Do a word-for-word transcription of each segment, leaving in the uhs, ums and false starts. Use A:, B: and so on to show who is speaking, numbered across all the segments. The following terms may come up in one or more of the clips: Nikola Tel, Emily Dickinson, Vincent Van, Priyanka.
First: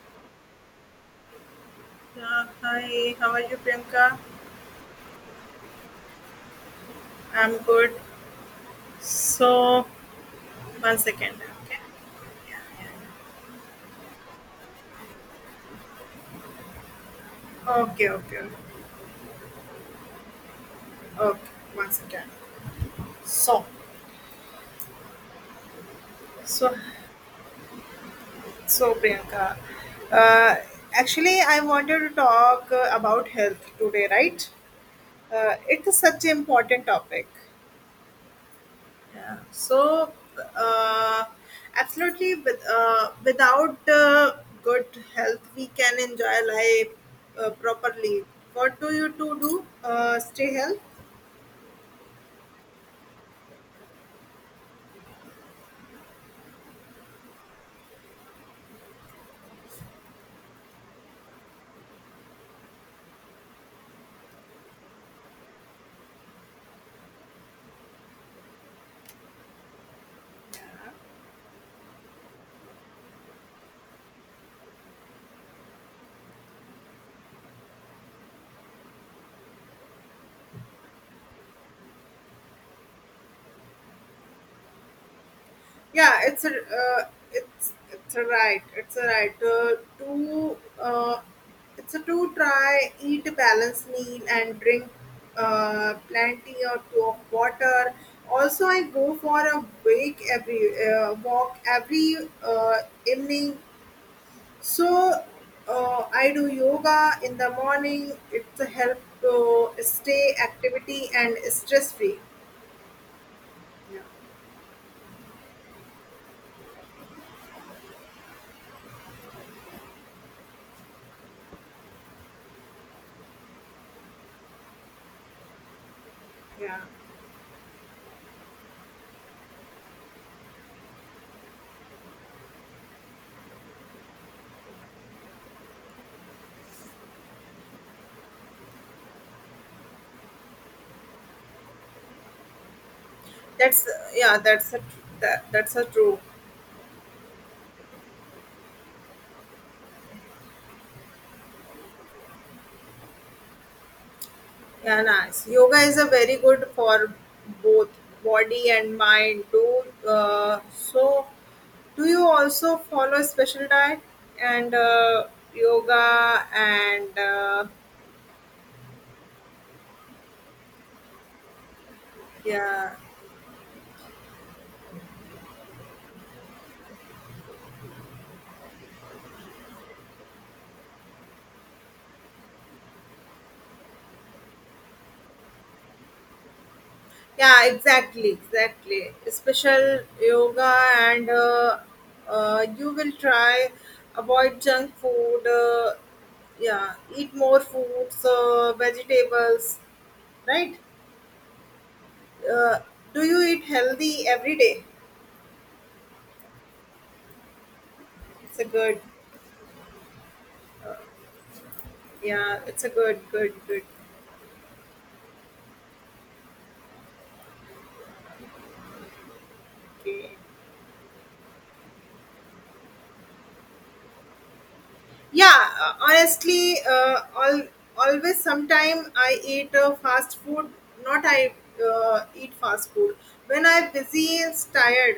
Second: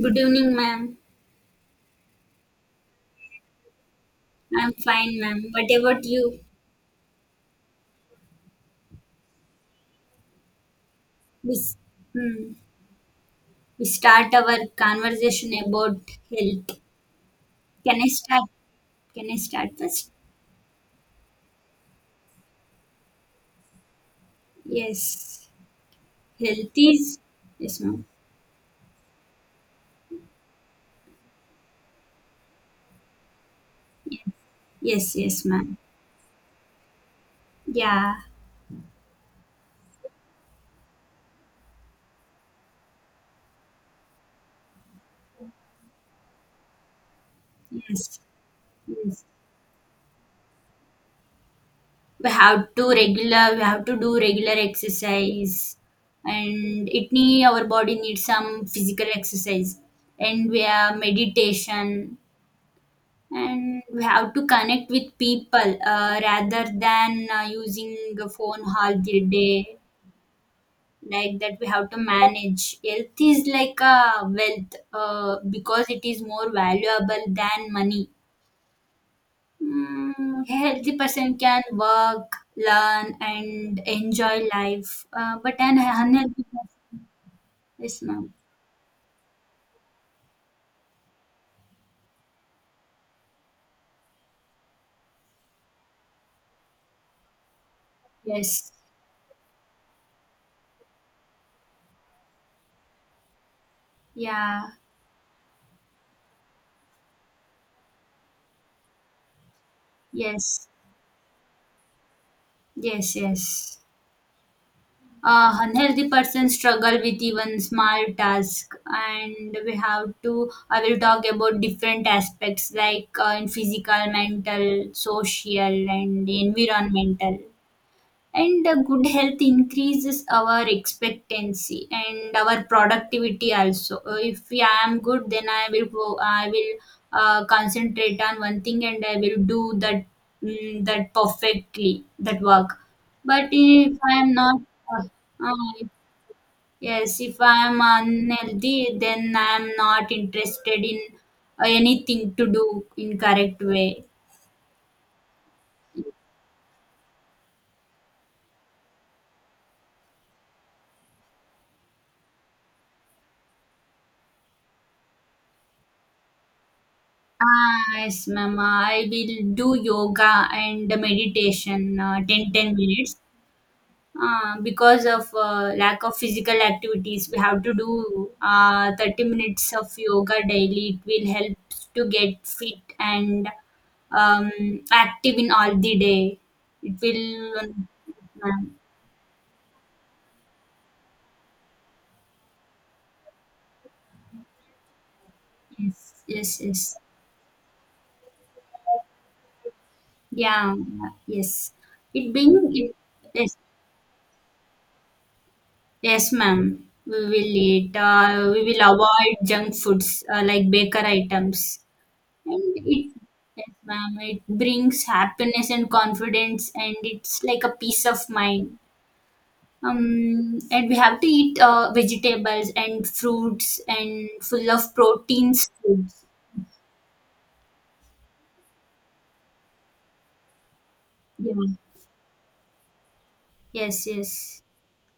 A: Good evening, ma'am.
B: Yeah, hi, how are you, Priyanka?
A: I'm fine, ma'am. What about you?
B: I'm good. So, one second,
A: We,
B: okay?
A: s- hmm, we start our conversation about health. Can
B: Okay,
A: I
B: okay,
A: start? Can I start first?
B: okay, one second. So,
A: Yes.
B: so,
A: Health is. Yes, ma'am.
B: so, Priyanka, uh, actually, I wanted to talk uh, about health today, right?
A: Yes, yes,
B: Uh,
A: ma'am.
B: it is such an important topic.
A: Yeah.
B: Yeah. So, uh, absolutely, with, uh, without uh, good health, we can enjoy life uh,
A: Yes.
B: properly. What do you
A: Yes.
B: two do? Uh, stay healthy.
A: We have to regular. We have to do regular exercise, and it need our body needs some physical exercise, and we have meditation and we have to connect with people uh, rather than uh, using a phone all the day. Like that, we have to manage. Health is like a wealth, uh, because it is more valuable than money. Mm, a healthy person can work, learn and enjoy life, uh, but an
B: Yeah, it's
A: unhealthy
B: a,
A: person.
B: uh, it's
A: Yes,
B: it's a
A: ma'am.
B: right. It's a right uh, to uh, it's a to try eat a balanced meal and drink uh, plenty or two of water. Also,
A: Yes.
B: I go for a wake every uh, walk every uh, evening.
A: Yeah.
B: So uh, I do yoga in the morning. It's a help to stay
A: Yes.
B: activity and stress free.
A: Yes. Yes.
B: Yeah,
A: Uh, unhealthy person struggle with even small task, and we have to, i will talk about different aspects like, uh, in physical, mental, social and
B: Yeah,
A: environmental, and the good health increases our expectancy and our productivity also. Uh, if I am good, then i will go i will uh, concentrate on one thing and I will do that mm, that perfectly, that work, but
B: that's
A: if I am
B: yeah,
A: not.
B: that's a tr-
A: uh,
B: that, that's
A: uh,
B: a true.
A: yes, if I am unhealthy, then I am not interested in uh, anything to do in correct way.
B: Yeah, nice. Yoga is a very good for both body and mind. Do uh, so. Do you also follow a special diet and uh, yoga and uh,
A: Ah, yes, ma'am. I will do yoga and meditation uh, 10 ten
B: yeah?
A: minutes. Uh, because of uh, lack of physical activities, we have to do uh, thirty minutes of yoga daily. It will help to get fit and um, active in all the day. It
B: Yeah,
A: will,
B: exactly,
A: ma'am.
B: exactly, special yoga, and uh, uh, you will try avoid junk food, uh,
A: Yes, yes,
B: yeah,
A: yes.
B: eat more fruits, uh, vegetables,
A: Yeah,
B: right?
A: yes. It being,
B: uh,
A: it,
B: do you
A: yes.
B: eat healthy every day?
A: Yes, ma'am. We will eat. Uh,
B: It's a
A: we will
B: good,
A: avoid junk foods uh, like baker items.
B: yeah,
A: And
B: it's a
A: it,
B: good good
A: yes,
B: good
A: ma'am, it brings happiness and confidence, and it's like a peace of mind.
B: Okay.
A: Um, and we have to eat uh, vegetables and fruits and full of
B: Yeah,
A: proteins
B: uh,
A: foods.
B: honestly, uh, all, always sometime I eat uh, fast food. Not I
A: Yeah.
B: uh, Eat fast food when I'm
A: Yes,
B: busy and
A: yes.
B: tired.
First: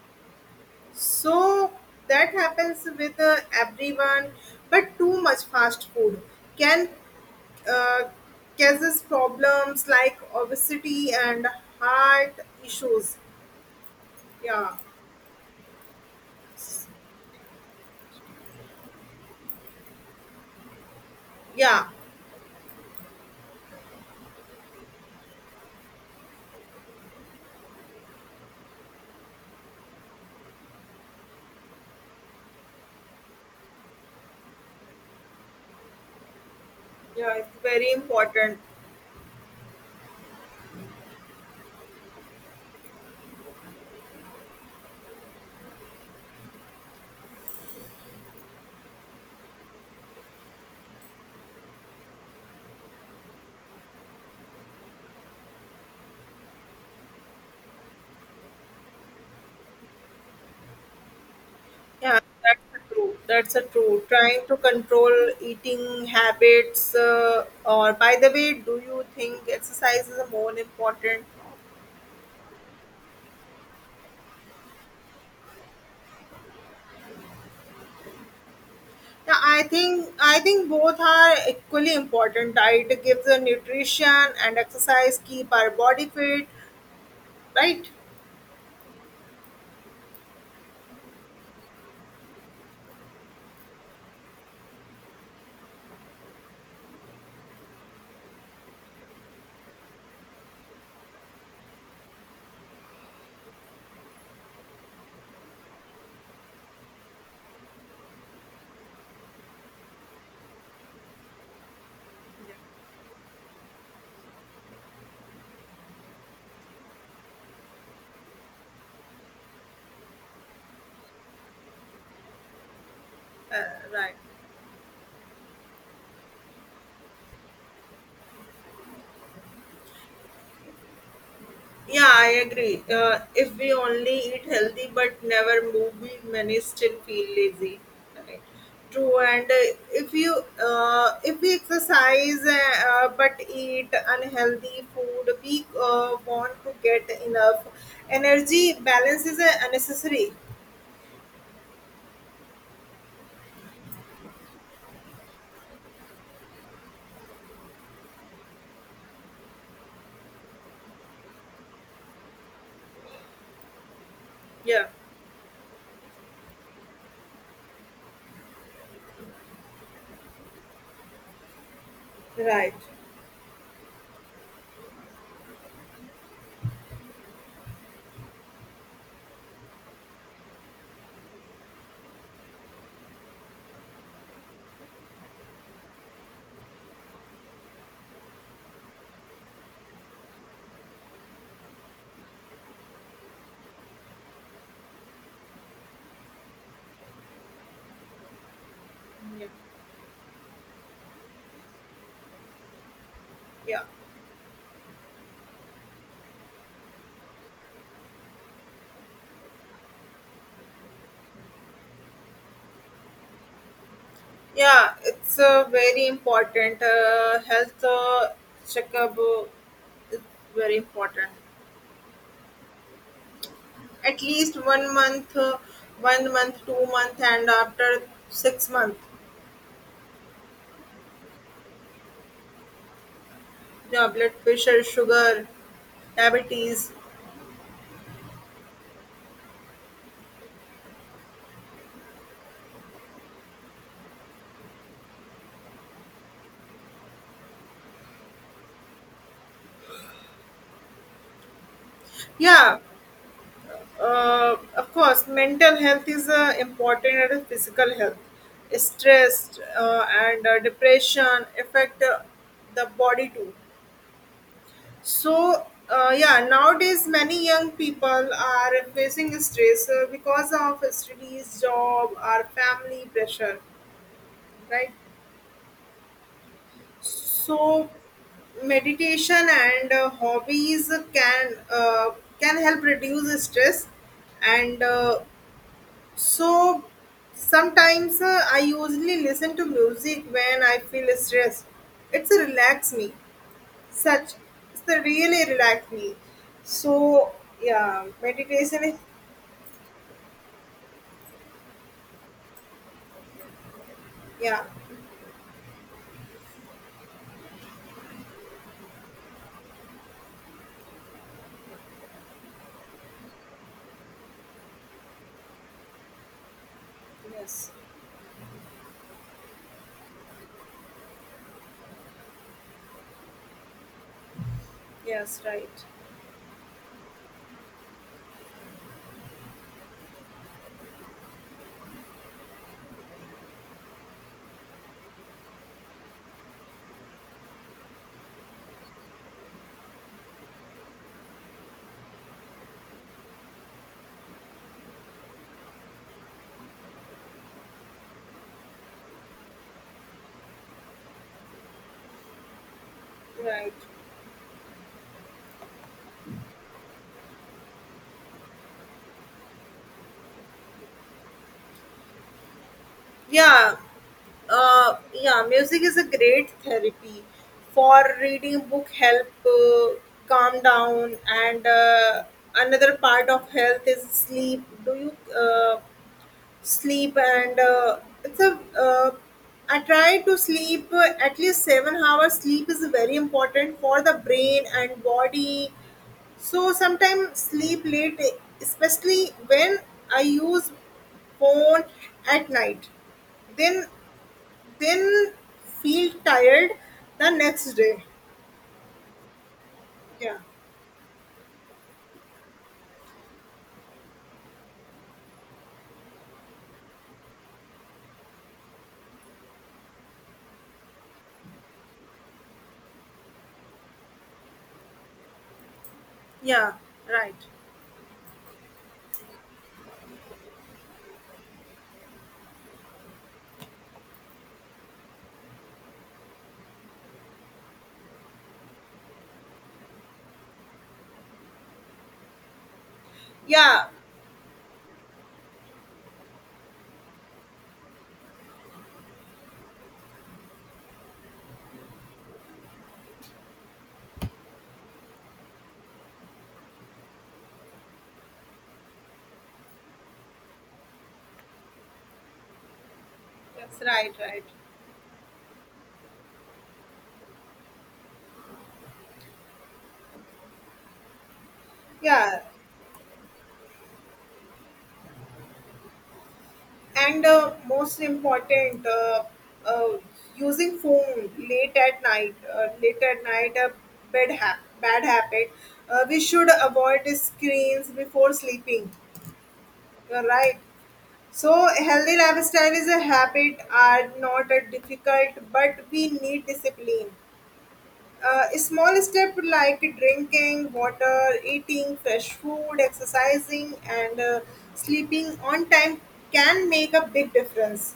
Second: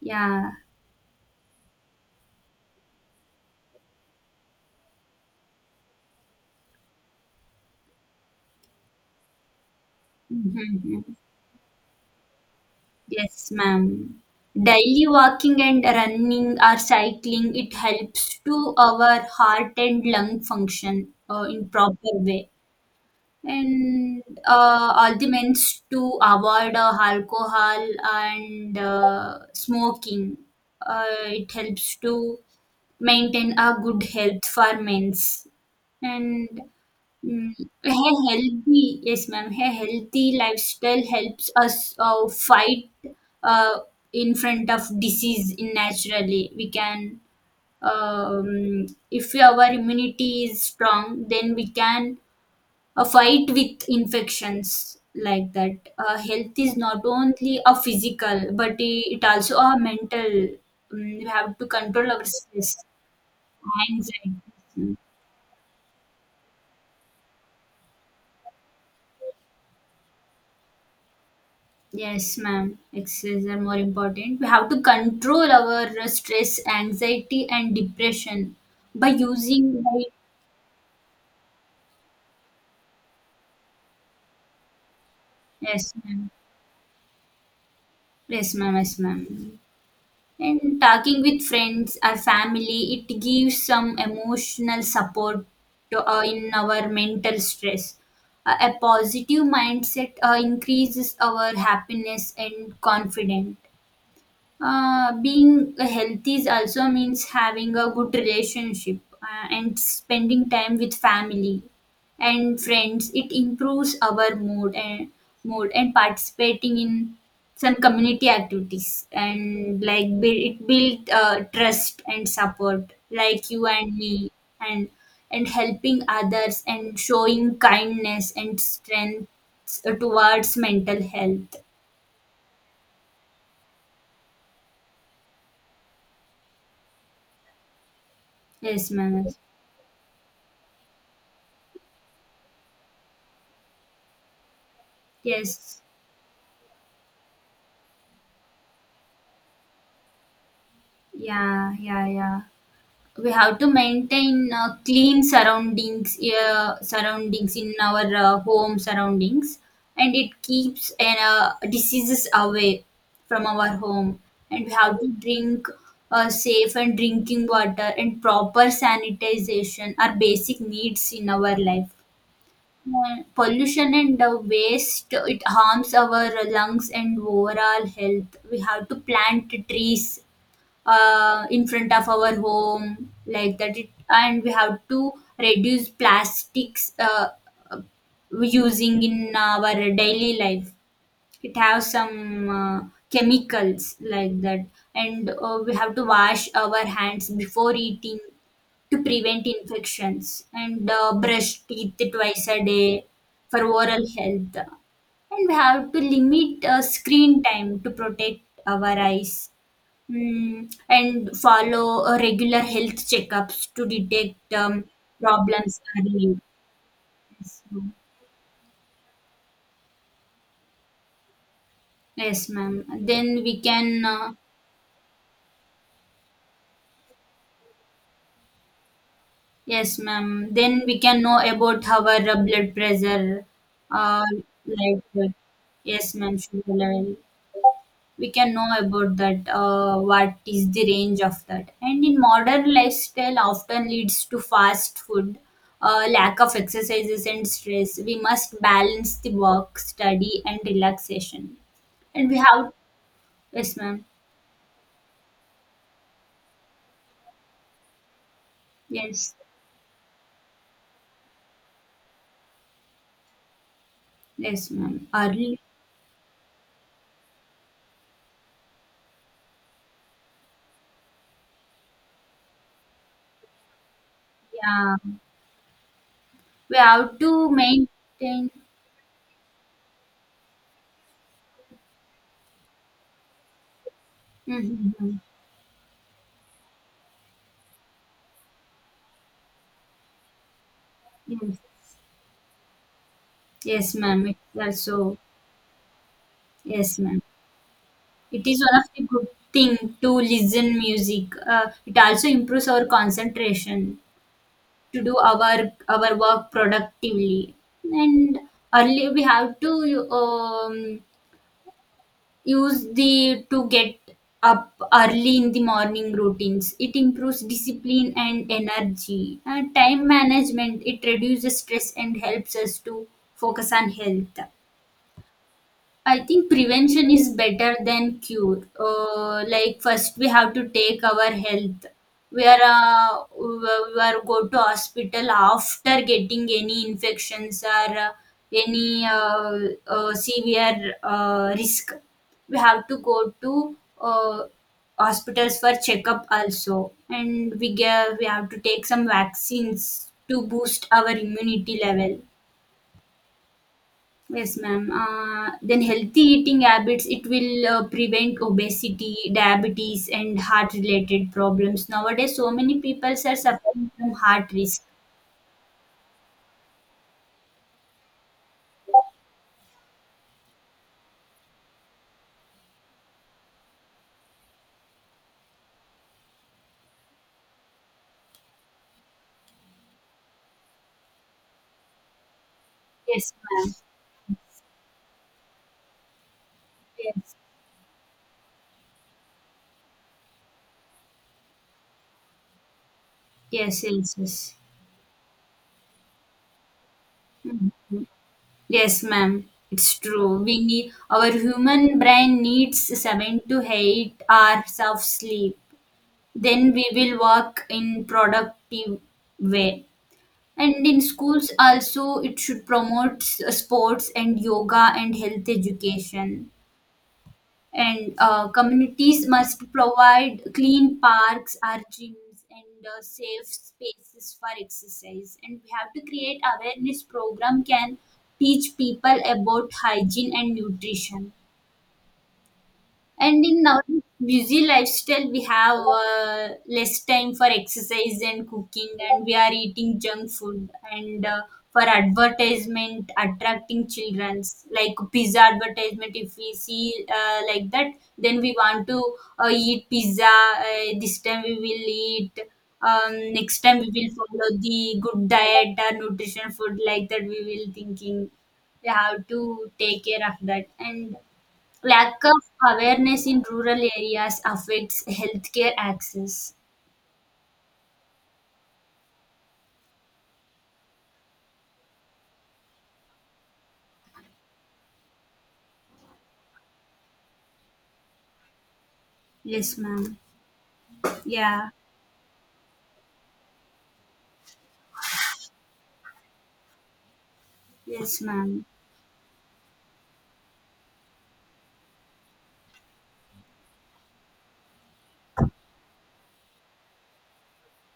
A: Yeah.
B: So that happens with uh, everyone. But too much fast food can uh, causes problems like
A: Mhm.
B: obesity and heart issues.
A: Yes, ma'am.
B: Yeah,
A: Daily walking and running or cycling, it helps to our heart and lung function uh, in
B: yeah,
A: proper way. And uh, all the means to avoid uh, alcohol and uh, smoking. Uh, it helps to maintain a good health for men's. And
B: yeah. It's
A: mm.
B: very
A: A
B: important.
A: healthy, yes, ma'am. A healthy lifestyle helps us uh, fight uh, in front of disease in naturally. We can, um, if our immunity is strong, then we can uh, fight with infections like that. Uh, health is not only a physical, but i- it also a mental. Mm, we have to control
B: Yeah,
A: our
B: that's
A: stress,
B: a true. That's a true.
A: anxiety.
B: Trying to
A: Mm.
B: control eating habits. Uh, or by the way, do you think exercise is more important?
A: Yes, ma'am. Exercise are more important. We have to control our uh, stress, anxiety, and depression by
B: Yeah, I
A: using by
B: think I think both are equally important. Diet gives the nutrition, and exercise keep our
A: yes,
B: body
A: ma'am.
B: fit. Right?
A: Yes, ma'am. Yes, ma'am. And talking with friends or family, it gives some emotional support to, uh, in our mental stress. Uh, a positive mindset uh, increases our happiness and confidence. Uh, being healthy is also means having a good relationship uh, and spending time with family and friends. It improves our mood and mood and participating in some community activities and like build, it build uh, trust and support like
B: Uh,
A: you and
B: right.
A: me and and helping others and showing kindness and strength towards mental health.
B: Yeah, I agree. Uh, if we only eat healthy but never move, we many still feel lazy. Correct.
A: Yes,
B: True,
A: ma'am.
B: and uh, if you uh, if we exercise uh, but eat unhealthy food, we
A: Yes.
B: uh, want to get enough energy. Balance is uh, unnecessary.
A: Yeah, yeah, yeah. We have to maintain uh, clean surroundings, uh, surroundings in our uh, home surroundings, and it keeps uh, diseases away from our home. And we
B: Yeah,
A: have to drink uh, safe and drinking water, and proper sanitization are basic needs in our life.
B: right.
A: Uh, pollution and uh, waste, it harms our lungs and overall health. We have to plant trees uh, in front of our home like that it, and we have to reduce plastics uh, using in our daily life. It has some uh, chemicals like that, and uh, we have to wash our hands before eating to
B: Yeah,
A: prevent infections, and uh, brush teeth twice a day for
B: yeah,
A: oral health, and we have to limit uh, screen time to protect our eyes. Mm, and follow uh, regular health checkups to detect um,
B: yeah. It's uh,
A: problems
B: very
A: early.
B: important. Uh,
A: Yes,
B: health
A: ma'am.
B: uh, checkup uh, is very important.
A: Yes, ma'am. Then we can,
B: At
A: uh,
B: least one month, uh, one month, two month, and after six month.
A: yes, ma'am, then we can know about our uh, blood pressure,
B: Yeah,
A: uh,
B: blood pressure,
A: like that.
B: sugar,
A: Yes, ma'am, sugar
B: diabetes.
A: level. We can know about that, uh, what is the range of that. And in modern lifestyle, often leads to fast food, uh, lack of exercises and stress. We must balance the work, study and relaxation, and we have
B: Yeah,
A: yes, ma'am.
B: uh, of course, mental health is uh, important as physical health.
A: Yes.
B: Stress uh, and uh, depression affect uh, the body too.
A: Yes, ma'am. Early.
B: So, uh, yeah, nowadays many young people are facing stress uh, because of studies, job, or family pressure, right?
A: Yeah, we have to
B: So,
A: maintain.
B: meditation and uh, hobbies can uh, can help reduce stress. And
A: Mm-hmm.
B: uh, so, Sometimes uh, I usually listen to music when I feel
A: Yes.
B: stressed. It's a relax me.
A: Yes, ma'am.
B: Such
A: It's
B: it's a
A: also
B: really relax me.
A: yes, ma'am.
B: So yeah,
A: It is one
B: meditation
A: of
B: is
A: the good thing to listen music. Uh, it also improves our concentration
B: yeah,
A: to do our our work productively. And early we have to, um, use the to get up early in the morning routines. It improves
B: yes,
A: discipline and energy. Uh, time management. It reduces stress and helps us to focus on health.
B: yes, right,
A: I think prevention is better than cure. Uh, like first we have to take our health. We are, uh, we are go to hospital after getting any infections or uh, any uh, uh, severe uh, risk. We have to go to uh, hospitals for checkup also, and we get, we have to take some vaccines to boost our immunity level.
B: right,
A: Yes, ma'am. Uh, then healthy eating habits, it will uh, prevent obesity, diabetes, and heart-related problems. Nowadays, so many people are
B: yeah.
A: suffering from heart risk.
B: Uh, yeah, music is a great therapy for reading book, help uh, calm down, and uh, another part of health is sleep. Do you uh, sleep and uh, it's a uh, I try to sleep uh, at least seven hours. Sleep is very
A: Yes, ma'am.
B: important for the brain and body. So
A: Yes,
B: sometimes sleep late, especially when I use phone at night,
A: yes,
B: then
A: yes, yes.
B: then feel tired the next day.
A: Mhm. Yes, ma'am. It's
B: Yeah,
A: true. We need our human brain needs seven to eight hours of sleep. Then we will work in productive way. And in schools also, it should promote s- uh, sports and yoga and health education.
B: yeah, right.
A: And uh, communities must provide clean parks, our gyms, and uh, safe spaces for exercise. And we have to create awareness program can teach people about hygiene and nutrition. And in our
B: Yeah.
A: busy lifestyle, we have uh, less time for exercise and cooking, and we are eating junk food, and uh, for advertisement attracting childrens like pizza advertisement. If we see uh, like that, then we want to uh, eat pizza. Uh, this time we will eat. Um, next time
B: That's
A: we will
B: right, right.
A: follow the good diet or nutrition food like that. We will thinking we have to take care of that. And lack
B: Yeah.
A: of awareness in rural areas affects healthcare access.
B: And uh, most important, uh, uh, using phone late at night, uh, late at night, a bad, ha- bad habit. Uh, we should avoid screens before sleeping,
A: Yes, ma'am.
B: you right? So,
A: Yeah.
B: healthy lifestyle is a habit, are not a difficult, but we need discipline.
A: Yes,
B: Uh, a
A: ma'am.
B: small step like drinking water, eating fresh food, exercising, and uh, sleeping on time can make a big difference.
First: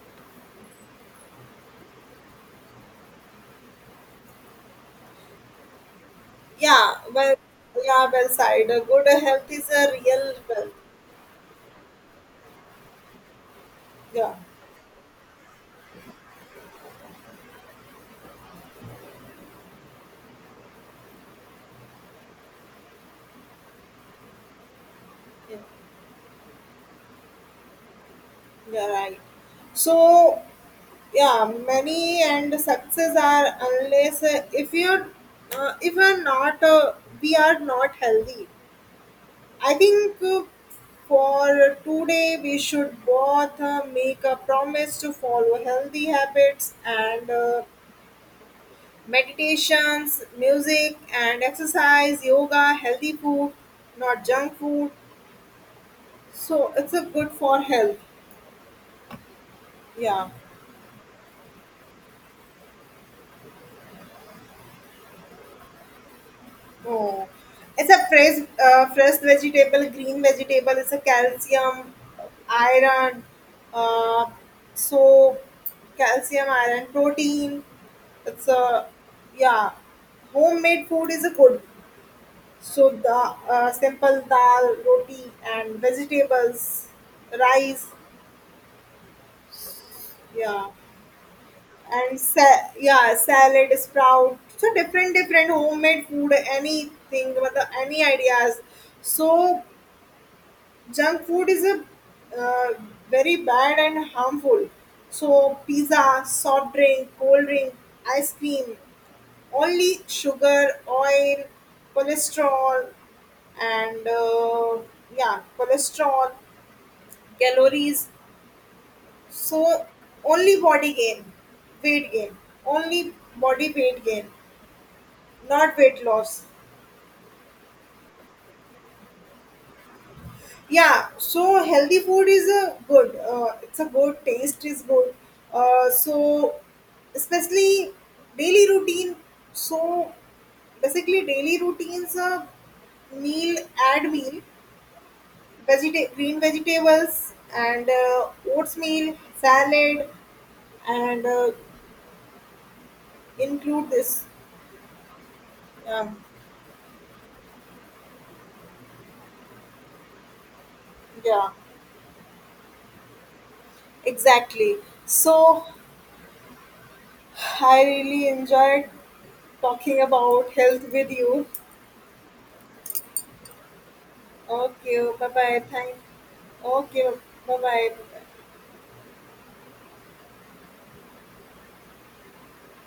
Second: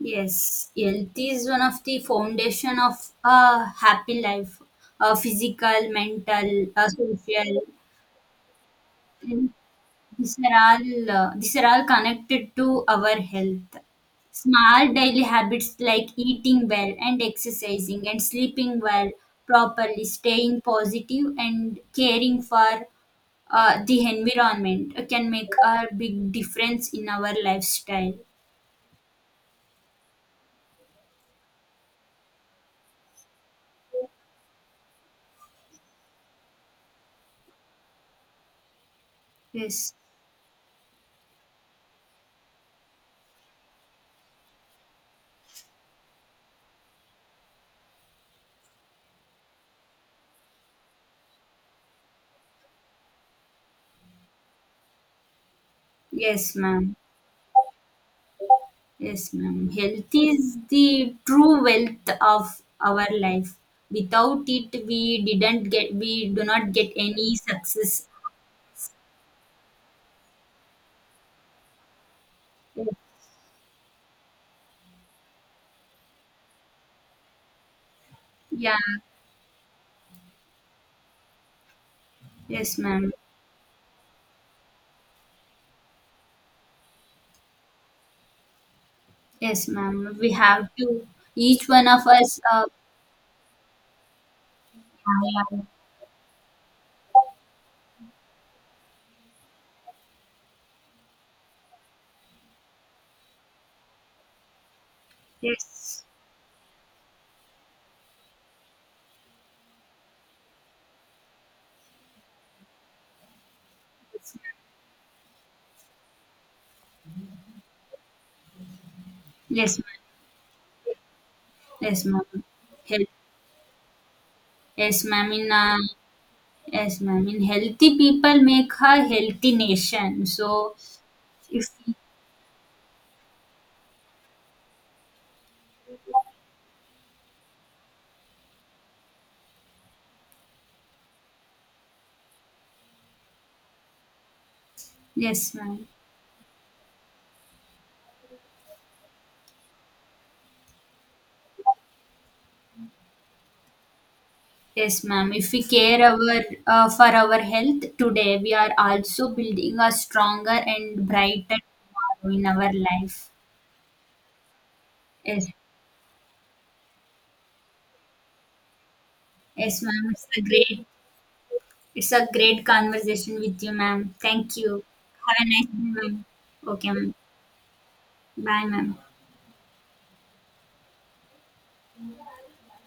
A: Yes, health is one of the foundation of a happy life. Uh, physical, mental, uh,
B: Yeah, well,
A: social.
B: yeah, well said. A good health
A: And
B: is a real
A: these are
B: wealth.
A: all uh, these are all connected to our health.
B: Yeah,
A: Small daily habits like eating well and exercising and sleeping well properly, staying positive and caring for uh, the environment uh, can make
B: yeah,
A: a big difference in our lifestyle.
B: yeah, right. So, yeah, money and success are unless uh, if you uh, if you're not uh, we are not healthy, I
A: Yes,
B: think. Uh, for today we should both uh, make a promise to follow healthy habits and uh, meditations, music and exercise, yoga, healthy food, not junk food.
A: yes,
B: So it's
A: ma'am.
B: a good for health.
A: Yes, ma'am. Health
B: Yeah.
A: is the true wealth of our life. Without it, we didn't get, we do not get
B: Oh.
A: any
B: It's a
A: success.
B: fresh, uh, fresh vegetable, green vegetable. It's a calcium, iron, uh, so calcium, iron, protein. It's
A: Yeah.
B: a, yeah, homemade food is a good.
A: Yes,
B: So
A: ma'am.
B: the uh, simple dal roti and vegetables, rice,
A: Yes, ma'am. We
B: yeah,
A: have to. Each one of
B: and
A: us. Uh,
B: sa- yeah, salad, sprout, so different
A: yeah,
B: different
A: yeah.
B: homemade food, anything मतलब any ideas. So junk food is a uh, very bad and harmful. So pizza,
A: Yes.
B: soft drink, cold drink, ice cream, only sugar, oil, cholesterol, and uh, yeah, cholesterol, calories.
A: Yes,
B: So
A: ma'am.
B: only body gain,
A: Yes,
B: weight gain,
A: ma'am. Health.
B: only body weight gain,
A: Yes, ma'am. In
B: not
A: uh,
B: weight loss.
A: yes, ma'am. And healthy people make a healthy nation. So,
B: Yeah, so
A: if
B: healthy food is a good. Uh, it's a good, taste is good. Uh, so especially daily routine. So basically daily routines a meal, add meal,
A: yes, ma'am.
B: vegeta- green vegetables and uh, oatmeal, salad, and uh, include this.
A: Yes, ma'am. If we care
B: Um,
A: our uh, for our health today, we are also building a stronger and
B: yeah,
A: brighter tomorrow in our life.
B: exactly.
A: Yes,
B: So I really enjoyed
A: yes,
B: talking
A: ma'am. It's a
B: about
A: great,
B: health with you.
A: it's a great conversation with you, ma'am. Thank you.
B: Okay, bye
A: Have a
B: bye,
A: nice day,
B: thank.
A: ma'am. Okay,
B: Okay,
A: ma'am.
B: bye bye.
A: Bye, ma'am.